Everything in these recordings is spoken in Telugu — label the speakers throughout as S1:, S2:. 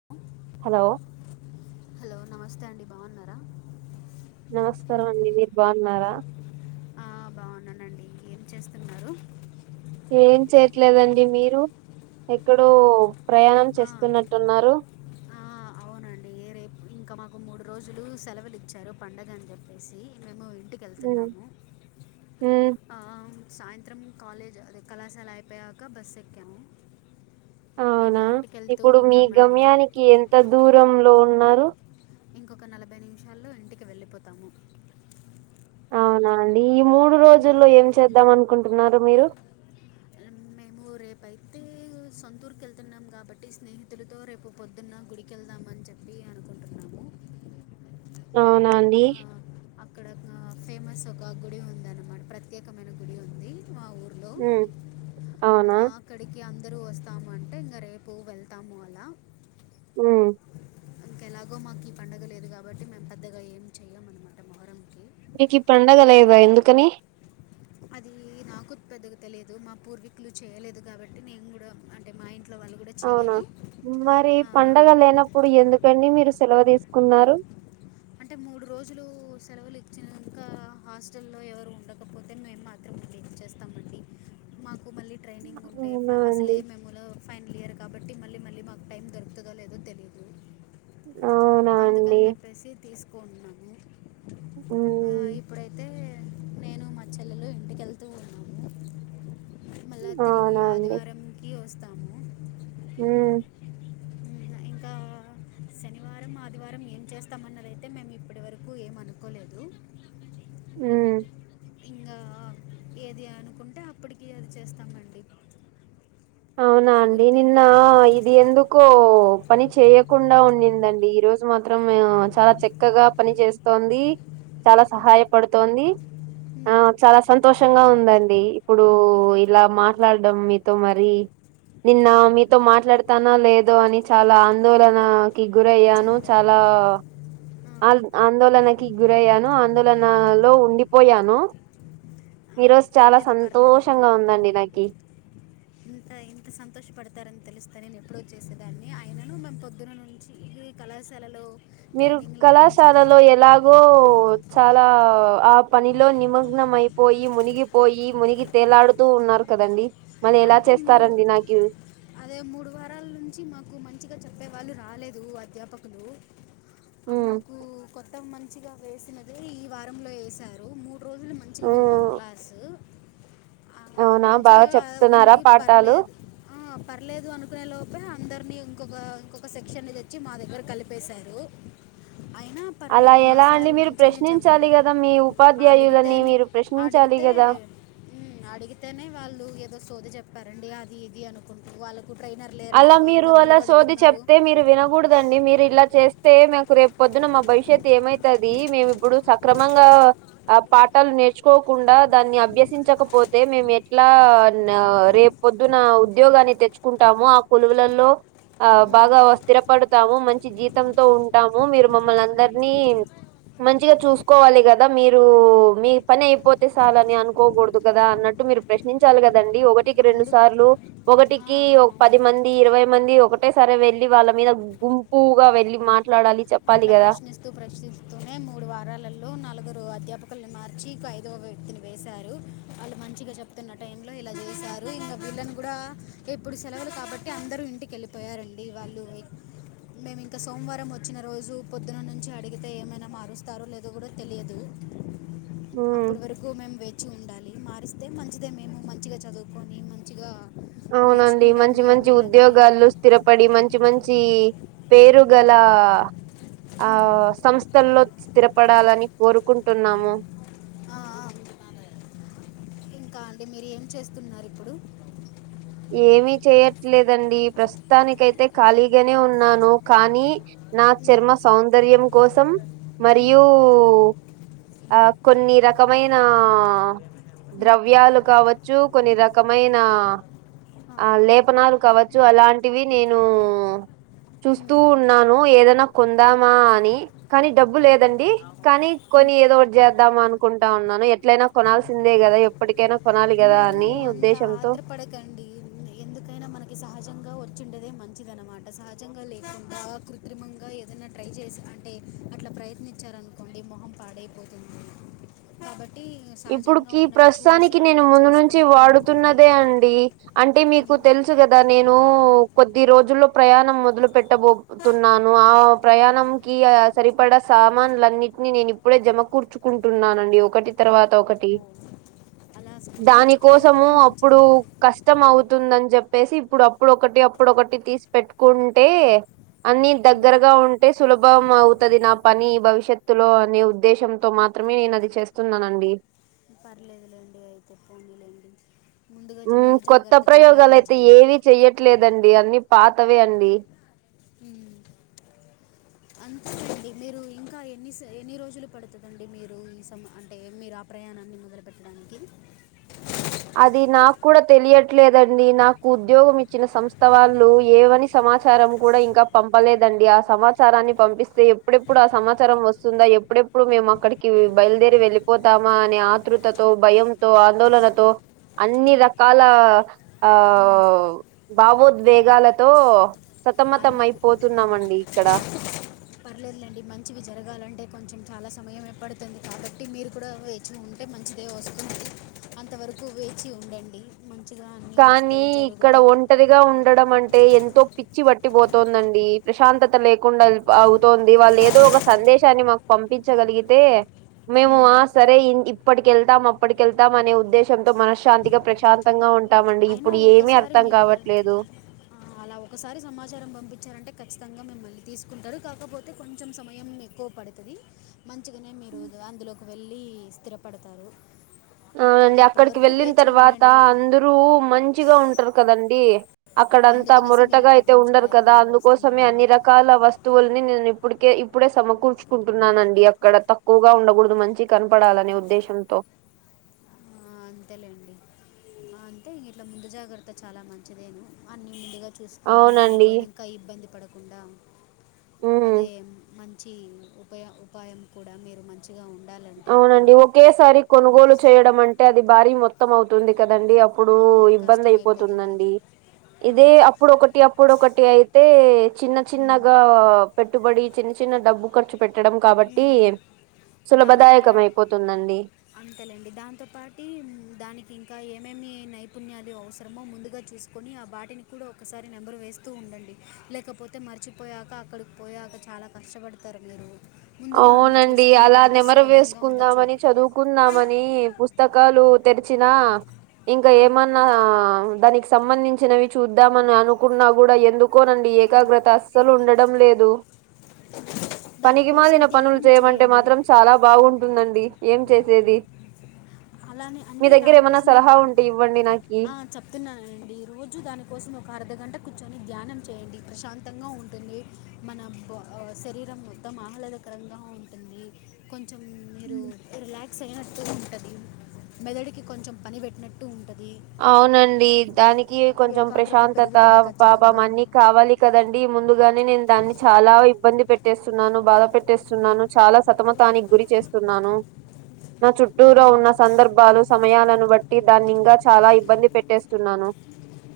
S1: [unintelligible]
S2: హలో
S1: హలో నమస్తే అండి బాగున్నారా,
S2: నమస్కారమండి మీరు బాగున్నారా
S1: ఆ బాగున్నానండి ఏం చేస్తున్నారు
S2: ఏం చేయట్లేదండి మీరు ఎక్కడో ప్రయాణం
S1: ఆ,
S2: చేస్తున్నట్టున్నారు,
S1: ఆ అవునండి రేపు ఇంకా మాకు మూడు రోజులు సెలవులు ఇచ్చారు, పండుగ అని చెప్పేసి మేము ఇంటికి
S2: ఉమ్
S1: వెళ్తున్నాము
S2: ఉమ్
S1: అం సాయంత్రం కాలేజ్ అదే కళాశాల అయిపోయాక బస్ ఎక్కాము ఇంకా
S2: అవునా
S1: ఇంటికెళ్తు
S2: ఇప్పుడు మీ గమ్యానికి ఎంత దూరంలో ఉన్నారు,
S1: ఇంకొక నలభై నిమిషాల్లో ఇంటికి వెళ్ళిపోతాము,
S2: అవునా అండి ఈ మూడు రోజుల్లో
S1: ఉమ్,
S2: ఏం చేద్దాం అనుకుంటున్నారు మీరు
S1: అమ్మే ఉ రేపుయితే సొంతఊరుకి వెళ్తున్నాం కాబట్టి స్నేహితులతో రేపు పొద్దున్న గుడికెళ్దామ అని చెపి వి అనుకుంటున్నాము,
S2: అవునాండి
S1: ఇక్కడ ఒక ఫేమస్ ఒక గుడి ఉంది అన్నమాట ప్రత్యేకమైన గుడి ఉంది మా ఊరు
S2: ఉ అవునా
S1: ఇక్కడికి అందరు వస్తామంటే ఇంకా రేపు వెళ్తాము అలా
S2: ఉ
S1: ఎలాగో మాకు ఈ పండుగ లేదు కాబట్టి మేము పెద్దగా ఏం చెయ
S2: మీకి పండగ లేదా ఎందుకని
S1: అది నాకు పెద్దగా తెలియదు మా పూర్వీకులు చేయలేదు కాబట్టి నేను కూడా అంటే మా ఇంట్లో వాళ్ళు కూడా
S2: అవునా
S1: చేయరు
S2: మరి పండగ లేనప్పుడు ఎందుకండి మీరు సెలవు తీసుకున్నారు,
S1: అంటే మూడు రోజులు సెలవులు ఇచ్చినంక హాస్టల్లో ఎవరు ఉండకపోతే మేము ఎంచేస్తాం అండి మాకు మళ్ళీ ట్రైనింగ్ ఉంటే
S2: అవునా అండి
S1: అసలే మేమ్ ములో ఫైనల్ ఇయర్ కాబట్టి మళ్ళీ మళ్ళీ మాకు టైం దొరుకుతదో లేదో తెలిదు
S2: అవునా
S1: అందుకని
S2: అండి
S1: చెప్పేసి తీసుకొన్నాము
S2: ఉ
S1: ఇప్పుడైతే నేను మా చెల్లెలు ఇంటికెళ్తూ ఉన్నాము మళ్ళా తిరిగి
S2: అవునా అండి
S1: ఆదివారంకి వస్తాము,
S2: ఉ
S1: ఇంకా శనివారం ఆదివారం ఏం చేస్తామన్నాది దైతే మేము ఇప్పటివరకు ఏం అనుకోలేదు
S2: హ్మ్
S1: ఇంగా ఏది అనుకుంటే అప్పటికి అది చేస్తామండి,
S2: అవునా అండి
S1: కుదిరితే
S2: నిన్నా ఇది ఎందుకో పని చేయకుండా ఉండిందండి ఈ రోజు మాత్రం చాలా చక్కగా పని చేస్తోంది, చాలా
S1: మ్మ్.
S2: సహాయపడుతోంది, ఆ
S1: మ్మ్.
S2: చాలా సంతోషంగా ఉందండి ఇప్పుడు ఇలా మాట్లాడం మీతో మరి నిన్న
S1: ఓ
S2: మీతో మాట్లాడతానా లేదో అని చాలా ఆందోనా కి గురియ్యాను
S1: చందర
S2: చాలా
S1: ఆ,
S2: ఆల్ ఆందోళనకి గురయ్యాను ఆందోళనలో ఉండి పోయాను
S1: ఆ,
S2: ఈరోజు చాలా
S1: పర్లేదు పర్లేదండి
S2: సంతోషంగా ఉందండి నాకి
S1: ఇంత ఇంత సంతోషపడతారని తెలుస్తే నేను ఎప్పుడ చేసేదాన్ని ఆయనను మేం పొద్దున నుంచి ఈ కళాశాలలో
S2: మీరు
S1: ట్రైనింగ్లో కొంచెం
S2: కళాశాలలో ఎలాగో బో చాలా ఆ పనిలో నిమగ్నం అయిపోయి మునిగిపోయి మునిగి తేలాడుతూ ఉన్నారు కదండి
S1: అంటే మూరూ
S2: థ్యాంక్యు
S1: అదే మూడు వారాల నుంచి మాకు మంచిగా చెప్పే వాళ్ళు రాలేదు అధ్యాపకులు అ
S2: మ్మ్
S1: మాకు కొత్తం మంచిగా వేసినదే ఈ వారంలో వేసారు మూ డ్రోజులు మంచిగా విన్నాం
S2: మ్మ్
S1: క్లాసు అ
S2: అవునా
S1: మంచిగా
S2: బాగా చెప్తున్నారా
S1: ఉంది
S2: పాఠాలు
S1: పర్లేదు ఆ పర్లేదు అనుకునే లోపే అందరినీ ఇంకొక ఇంకొక సెక్షన్ని తెచ్చి మా దగ్గర కలిపేశారు అయిన
S2: అలా
S1: పర్లేదు మా
S2: ఎలా అండి
S1: సారు
S2: మీరు
S1: మంచిగానే చెప్పాడు
S2: ప్రశ్నించాలి కదా మీ ఉపాధ్యాయులని
S1: అడిగితేనే
S2: మీరు ప్రశ్నించాలి
S1: అడిగితే
S2: కదా
S1: ఉమ్ అడిగితేనే వాళ్ళు ఏదో సోది చెప్పారండి అది ఇది అనుకుంటు వాళ్ళక్ కు ట్రైనర్ లేరంట
S2: అలా
S1: వాళ్ళు
S2: మీరు అలా
S1: డబ్బులు
S2: సోది
S1: కడుతున్నారు
S2: చెప్తే మీరు వినకూడద్ దండి మీరు ఇలా చేస్తే మాకు రేపు పొద్దున్న మా భవిష్యత్ ఏమైతది మేమి ఇప్పుడు సక్రమంగా ఆ పాఠాలు నేర్చుకోకుండా దాన్ని అభ్యసించకపోతే మేము ఎట్లా న రేపు పొద్దున ఉద్యోగాన్ని తెచ్చుకుంటాము ఆ కొలువులల్లో ఆ బాగా స్థిరపడతాము మంచి జీతంతో ఉంటాము మీరు మమ్మల్న్ అందరినీ మంచిగా చూసుకోవాలి కదా మీరు మీ పని అయిపోతే సాలని అనుకోకూడదు కదా అన్నట్టు మీరు ప్రశ్నించాలి కదండి ఒకటికి రెండు
S1: అందు
S2: సార్లు
S1: ఆ,
S2: ఒకటికి ఓక్
S1: ఆ.
S2: పది మంది ఇరవై మంది ఒకటే సారే వెల్లి వాళ్ళ మీద గుంపుగా వెళ్ళి మాట్లాడాలి చెప్పాలి
S1: అట్ల
S2: కదా
S1: ప్రశ్నిస్త తు ప్రశనిస్తూనే మూడు వారాలలో నలుగురు అధ్యాపకుల్ని మార్చి ఇక ఐదవ వ్యక్తిని వేశారు వాళ్ళు మంచిగ చెప్తున్న టై లో ఇలా చేశారు ఇంకా పిల్ళని కూడా ఎప్పుడు సెలవులు కాబట్టి అందరుూ ఇంటికెళ్ళి పోయరండి వాళ్ళు మేము ఇంక సోమవారం వచ్చిన రోజు పొద్దున నుంచి అడిగితే ఏమైనా మారుస్తారో లేదో కూడా తెలియదు
S2: ఉమ్
S1: అప్పుడి వరకు మేము వేచి ఉండాలి మారిస్తే మంచిదే మేము మంచిగా చదువుకొని మంచిగా
S2: అవునండి
S1: నేర్చుకుంటాము
S2: మంచి మంచి
S1: ఏమైనా కానీ
S2: ఉద్యోగాలుస్ స్థిరపడి మంచి మంచి పేరు గల ఆ
S1: ఉమ్, ఉమ్,
S2: సంస్ స్థలో స్థిరపడాలని కోరుకుంటున్నాము
S1: ఆ ఆ ఇంకా అండి మీరు ఏం చేస్తున్నారీప్పుడు
S2: ఏమి చేయట్లేదండి ప్రస్తుతానికయితే ఖాళీగానే ఉన్నాను కానీ నా
S1: మ్మ్.
S2: చర్మ సౌందర్యం కోసం
S1: మ్మ్.
S2: మరియు ఆ కొన్ని రకమైనా ద్రవ్యాలు కావచ్చు కొన్ని రకమైన ఆ లేపనాలు కావచ్చు అలాంటివి నేను చూస్తూ
S1: మ్మ్.
S2: ఉన్నాను ఏదైనా కొందామా అని కానీ డబ్బు
S1: ఆహా.
S2: లేదండి కానీ కొని ఏదో ఒకటి చేద్దాం అనుకుంటా ఉన్నాను ఎట్లైనా కొనాల్సిందే కదా ఎప్ ఇప్పటికైనా కొనాలి కదా అని ఉద్దేశం
S1: ఆత్ర పడకండి ఎందుకైనా మనకి సహజంగా వచ్చిండేదే మంచిద అనమాట సహజంగా లేకుండా కృత్రిమంగా ఏదనా ట్రై చేసి అంటే అట్లా ప్రయత్నించారనుకోండి మొహం పాడైపోతుంది కాబట్టి సహజంగా
S2: ఇప్పుడుకి
S1: ఉన్నవి చూసి
S2: ప్రస్తుతానికి నేను
S1: అన్నీ
S2: ముందు నుంచి
S1: చూసుకొని కొనుక్కోండి
S2: వాడుతున్నదే అండి అంటే మీకు
S1: మ్మ్.
S2: తెలుసు కదా నేను కొద్ది రోజుల్లో ప్రయాణం మొదలు పెట్టబో తున్నాను ఆ ప్రయాణం కి ఆ సరిపడ సామానులన్నింటిని నేను ఇప్ ఇప్పుడే జమకర్చుకుంటున్నానండి ఒకటి తర్వాత ఒకటి
S1: ఓ. అలా
S2: దాని
S1: కూర్చుకోవడం
S2: కోసము
S1: కూడా
S2: అప్పుడు
S1: మంచిదే
S2: కస్ ష్టం అవుతుందని చెప్పేసి ఇప్పుడు అప్పుడోకటి అప్పుడొకటి తీసి పెట్టుకుంటే అన్ని
S1: మ్మ్.
S2: దగ్గరగా ఉంటే సులభం అవుతది నా పని భవిష్యత్తులో అనే ఉద్దేశంతో మాత్రమే నేను అది చేస్తున్నానండి
S1: పర్లేదులేండి అయితే పోనిలేండి
S2: ఉ కొత్త ప్రయోగాలు అయితే
S1: మంచిది
S2: ఏవీ చెయ్యట్లేదండి అన్ని పాతవే అండి
S1: ఊ అం అంతే లేండి మీరు ఇంకా ఎన్ని స ఎన్ని రోజులు పడుతుందండి మీరు ఈ సమ అంటే మీరు ఆ ప్రయాణాన్ని మొదలుపెట్ డానికి
S2: అది నాకు కూడా తెలియట్లేదండి నాకు ఉద్యోగం ఇచ్చిన సంస్థ వాళ్ళు ఏవని సమాచారం కూడా ఇంకా పంపలేదండి ఆ సమాచారాన్ని పంపిస్తే ఎప్పుడెప్పుడు ఆ సమాచారం వస్తుందా ఎప్పుడె ప్పుడు మేము అక్కడికి బయలుదేరి వెళ్ళిపోతామా అనే ఆతృతతో, భయంతో, ఆందోళనతో అన్ని
S1: మ్మ్.
S2: రకాల ఆ
S1: మ్మ్.
S2: భావోద్వేగాలతో సతమ్మతం
S1: అన్ని కు-
S2: అయిపోతున్నామండి ఇక్కడ
S1: పర్లేదులేండి మంచివి జరగాలంటే కొంచెం చాలా సమయం ఏ పడుతుంది కాబట్టి మీరు కూడా ఉంటే మంచిదే వస్తుంది అంతవరకు వేచి ఉండండి మంచిగా అన్నీ
S2: కానీ
S1: వస్తాయి
S2: ఇక్కడ
S1: జరుగుతాయి
S2: ఒంటరిగా ఉండడం అంటే ఎంతో పిచ్చి పట్టి పోతుందండి ప్రశాంతత లేకుండా అవుతోంది వాళ్ళు ఏదో ఒక సందేశాన్ని మాకు పంపించగలిగితే మేము ఆ
S1: మ్మ్.
S2: సరే ఇప్పటికెళ్తాం అప్పటికెళ్తాం అనే ఉద్దేశ్యంతో మనశ్శాంతిగా ప్రశాంతంగా ఉంట టామండి
S1: అయినా
S2: ఇప్పుడు ఏమి
S1: ఒకసారి
S2: అర్థం
S1: మీకు అల-
S2: కావట్లేదు
S1: అలా ఒకసారి సమాచారం పంపించారంటే ఖచ్చితంగా మిమ్మల్ని తీసుకుంటారు కాకపోతే కొంచెం సమయం ఎక్కువ పడింది తది మంచిగానే మీరు అందులోకి వెళ్ళి స్థిరపడతారు కానీ
S2: అవునండి
S1: అప్పటి
S2: అక్కడికి
S1: వరకు
S2: వెళ్ళిన
S1: వేచి
S2: తర్వాత
S1: ఉండండి
S2: అందరూ మంచిగా ఉంటారు కదండీ అక్కడంతా
S1: అందుకనేసి మీరు
S2: మోరటగా
S1: ఇప్పటి
S2: అయితే
S1: నుంచి
S2: ఉండరు కదా
S1: ప్రయత్నాలు
S2: అందుకోసమే
S1: చేస్తున్నారా
S2: అన్ని రకాల వస్తు వస్తువుల్ని నేను ఇప్పటికే ఇప్పుడే
S1: అంత గట్టిగా
S2: సమకూర్చుకుంటున్నానండి
S1: మాట్లాడట్లా.
S2: అక్కడ తక్కువగా ఉండకూడదు మంచి కనపడాలనే ఉద్దేశం శం తో
S1: ఆ, అంతేలేండి అంతే ఇట్లా ముందు జాగ్రత్త చాలా మంచిదేను అన్ని ముందుగా చూసుకోవడం అక్కడి
S2: అవునండి
S1: పోయినాక ఇబ్బంది పడకుండా
S2: ఉమ్
S1: అదే మంచి ఉపా ఉపాయం కూడా మీరు మంచి చిగా ఉండాలంటే అక్కడ
S2: అవునండి ఒకేసారి కొనుగోలు చేయడం అంటే అది భారీ మొత్తం అవుతుంది కదండి అప్ ఇప్పుడు ఇబ్బంది
S1: కష్టమైపోతుంది
S2: అయిపోతుందండి ఇదే అప్పుడు ఒకకటి అప్పుడు ఒకటి అయితే చిన్న చిన్నగా పెట్టుబడి చిన్న చిన్న డబ్బు ఖర్చు పెట్టడం కాబట్టి
S1: దాంతో
S2: సులభదాయకం
S1: పాట్
S2: అయిపోతుందండి
S1: అంతలేండి దాంతోపాటి దానికి ఇంకా ఏమేమి నైపుణ్యాలు అవసరమో ముందుగా చూసుకు కొని ఆ వాటిని కూడా ఒకసారి నెమరు వేస్తూ ఉండండి లేకపోతే మర్చిపోయాక అక్కడికి పోయాక చాలా కష్టపడతారు మీరు ముందుగా అన్నీ
S2: అవునండి అలా
S1: చూసుకుంటుంటే
S2: నెమరు
S1: సులభంగా ఉండొచ్చు
S2: వేసుకుందామని చదువుకుందామని పుస్తకా పుస్తకాలు తెరిచినా ఇంకా
S1: ఆ,
S2: ఏమన్నా దానికి సంబంధించినవి చూద్దామన అనుకున్న కూడా ఎందుకోనండి
S1: ఆ.
S2: ఏకాగ్రత అసలు ఉండడం లేదు
S1: దానికోసం
S2: పనికిమాలిన పనులు
S1: ధ్యానం
S2: చేయమంటే
S1: చేయండి
S2: మాత్రం చాలా బాగుంటుందండి ఏం చేసేది
S1: అలానే
S2: మీ
S1: అంటే
S2: దగ్గర ఏమన్నా
S1: దానికోసమే
S2: సలహా
S1: వ్య-
S2: ఉంటే ఇవ్వండి నాకి
S1: ఆ, చెప్తున్నానండి రోజు దానికోసం ఒక అర్ధగంట కూర్చొని ధ్యానం చేయండి ప్రశాంతంగా ఉంటుంది మనం శరీరం మొత్తం ఆహ్లాదకరంగా ఉంటుంది కొంచెం నీరు రిలాక్స్ అయినట్టు ఉంటుంది మెదడుకి కొంచెం పని పెట్టినట్టు ఉంటుంది
S2: అవునండి దానికి కొంచెం
S1: ఏకాగ్రత
S2: ప్రశాంతత
S1: పెరుగుతుంది
S2: పాపం
S1: ఖచ్చితంగా
S2: అన్ని కావాలి కదండి ముందుగానే నేను దాన్ని చాలా ఇబ్బంది పెట్టేస్తున్నాను బాధ పెట్టేస్తున్నాను చాలా సతమతానికి గురి చేస్తున్నాను నా చుట్టూరా
S1: మ్మ్.
S2: ఉన్న సందర్భాలు సమయాలను బట్టి దాన్ని ఇంగా చాలా ఇబ్బంది పెట్టేస్తున్నాను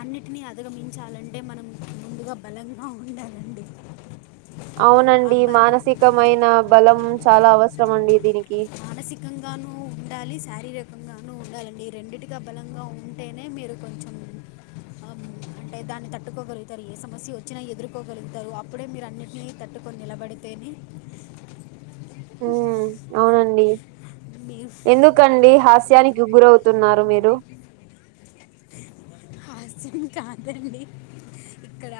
S1: అన్నిటిని అధిగమించాలంటే మనం ముందుగా బలంగా ఉండాలండి ఆ
S2: అవునండి
S1: బలం
S2: మానసికమైన బలం చాలా అవసరం అండి దీనికి
S1: మానసికంగానూ ఉండాలి శారీరకంగానూ ఉండాలండి రెండిటిగా బలంగా ఉండా అంటేనే మీరు కొంచెం ఆ అంటే దాన్ని తట్టుకోగలుగుతారు ఏ సమస్య వచ్చినా ఎదుర్కోగలుగుతారు అప్పుడే మీరు అన్నిటినీ తట్టుకొని నిలబడి తేని
S2: ఉమ్ అవునండి
S1: మీ
S2: ఎందుకు ఎదుకండి హాస్యానికి గురవుతున్నారు మీరు
S1: ఆశ్చర్యం కాదండి ఇక్కడ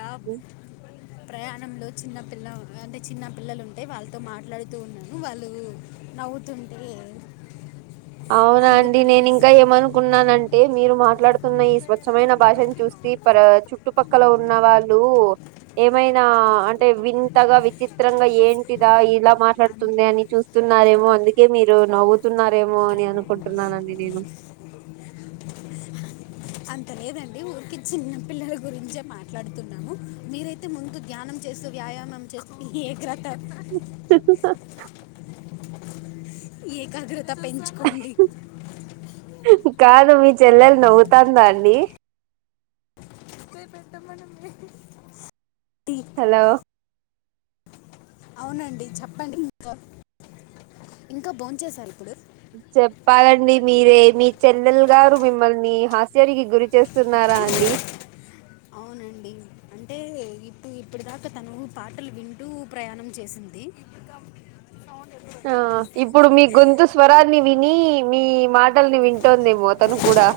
S1: ప్రయాణంలో చిన్నపిల్ల ఉన్న చిన్న పిల్లలు ఉంటే వాళ్ళతో మాట్లాడుతూ ఉన్నాను వాళ్ళు నవ్వుతుంటే
S2: అవునా అండి నేను ఇంకా
S1: అందుకనేసి
S2: ఏమనుకున్నాను అంటే మీరు మాట్లాడుతున్న ఈ స్వగ్ స్పష్టమైన భాషను చూస్తి పర చుట్టుపక్కల ఉన్న వాళ్ళు ఏమైనా అంటే వింతగా విచిత్రంగా ఏంటిదా ఇలా
S1: అన్-
S2: మాట్లాడుతుంది అని చూస్తే చుస్తున్నారేమో అందుకే మీరు నవ్వుతున్నారేమో అని అనుకుంటున్నానండి నేను
S1: ఆ అంతా లేదండి ఊరికి చిన్న పిల్లల గురించే మాట్లాడుతున్నాము మీరైతే ముందు ధ్యానం చేస్తూ వ్యాయామం చేస్తు ఏకాగ్రత పెంచుకోండి
S2: కాదు మీ చెల్లెల్ నవ్వుతుందా అండి
S1: ఏ పెద్ద మేడం
S2: హాలో
S1: అవునండి చెప్పండి ఇంకా ఇంకా బోంచేసారా ఇప్పుడు
S2: చెప్పాలండి మీరే మీ చెల్లెల్ గారు మిమ్మల్ని హాస్యానికిగురి చేస్తున్నారా అండి
S1: అవునండి అంటే ఇప్పు ఇప్పుడి దాకా తను పాటలు వింటూ ప్రయాణం చేసింది గం సౌండ్ ఎక్కువ
S2: ఆ
S1: వస్తంది చూసుకో
S2: ఇప్పుడు మీ గొంతు స్వరాన్ని విని మీ మాటల్ని వింటోందేమో అతను కూడా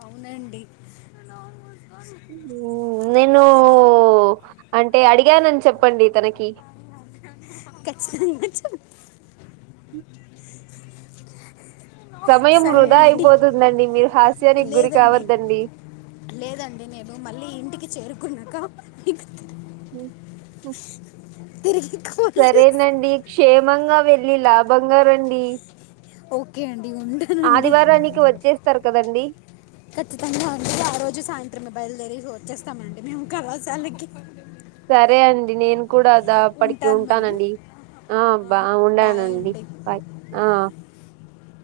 S1: అవునండి నువ్వు నోరు మూసుకోన్
S2: ఉ నేనూ అంటే అడిగానని చెప్పండి తనకి
S1: కచ్చితంగా చెప్
S2: సమయం
S1: సరే
S2: వృధా
S1: అండి
S2: అయిపోతుందండి మీరు హాస్యానికి గురి
S1: లేదండి
S2: కావద్దండి
S1: లేదండి నేను మళ్ళీ ఇంటికి చేరుకున్నాక ఇన్
S2: ఉహు
S1: తిరు కో
S2: సరేనండి క్షేమంగా వెళ్ళి లాభంగా రండి
S1: ఓకే అండి ఉంటా
S2: ఆదివారానికి వచ్చేస్తారు కదండీ
S1: ఖచ్చితంగా అండి ఆ రోజు సాయంత్రం బయలుదేరి వచ్చేస్తామండి మేము కళాశాలకి
S2: సరే అండి నేన్ కూడా దా అప్పటికి
S1: ఉంటాను మరి
S2: ఉంటానండి ఆ బా
S1: బాయ్
S2: ఉండానండి
S1: అండి
S2: హాయ్ ఆ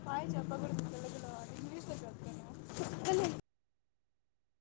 S1: హాయ్ చెప్పకూడదు తెలుగులో ఇంగ్లీష్లో చెప్తున్నా చెప్పండి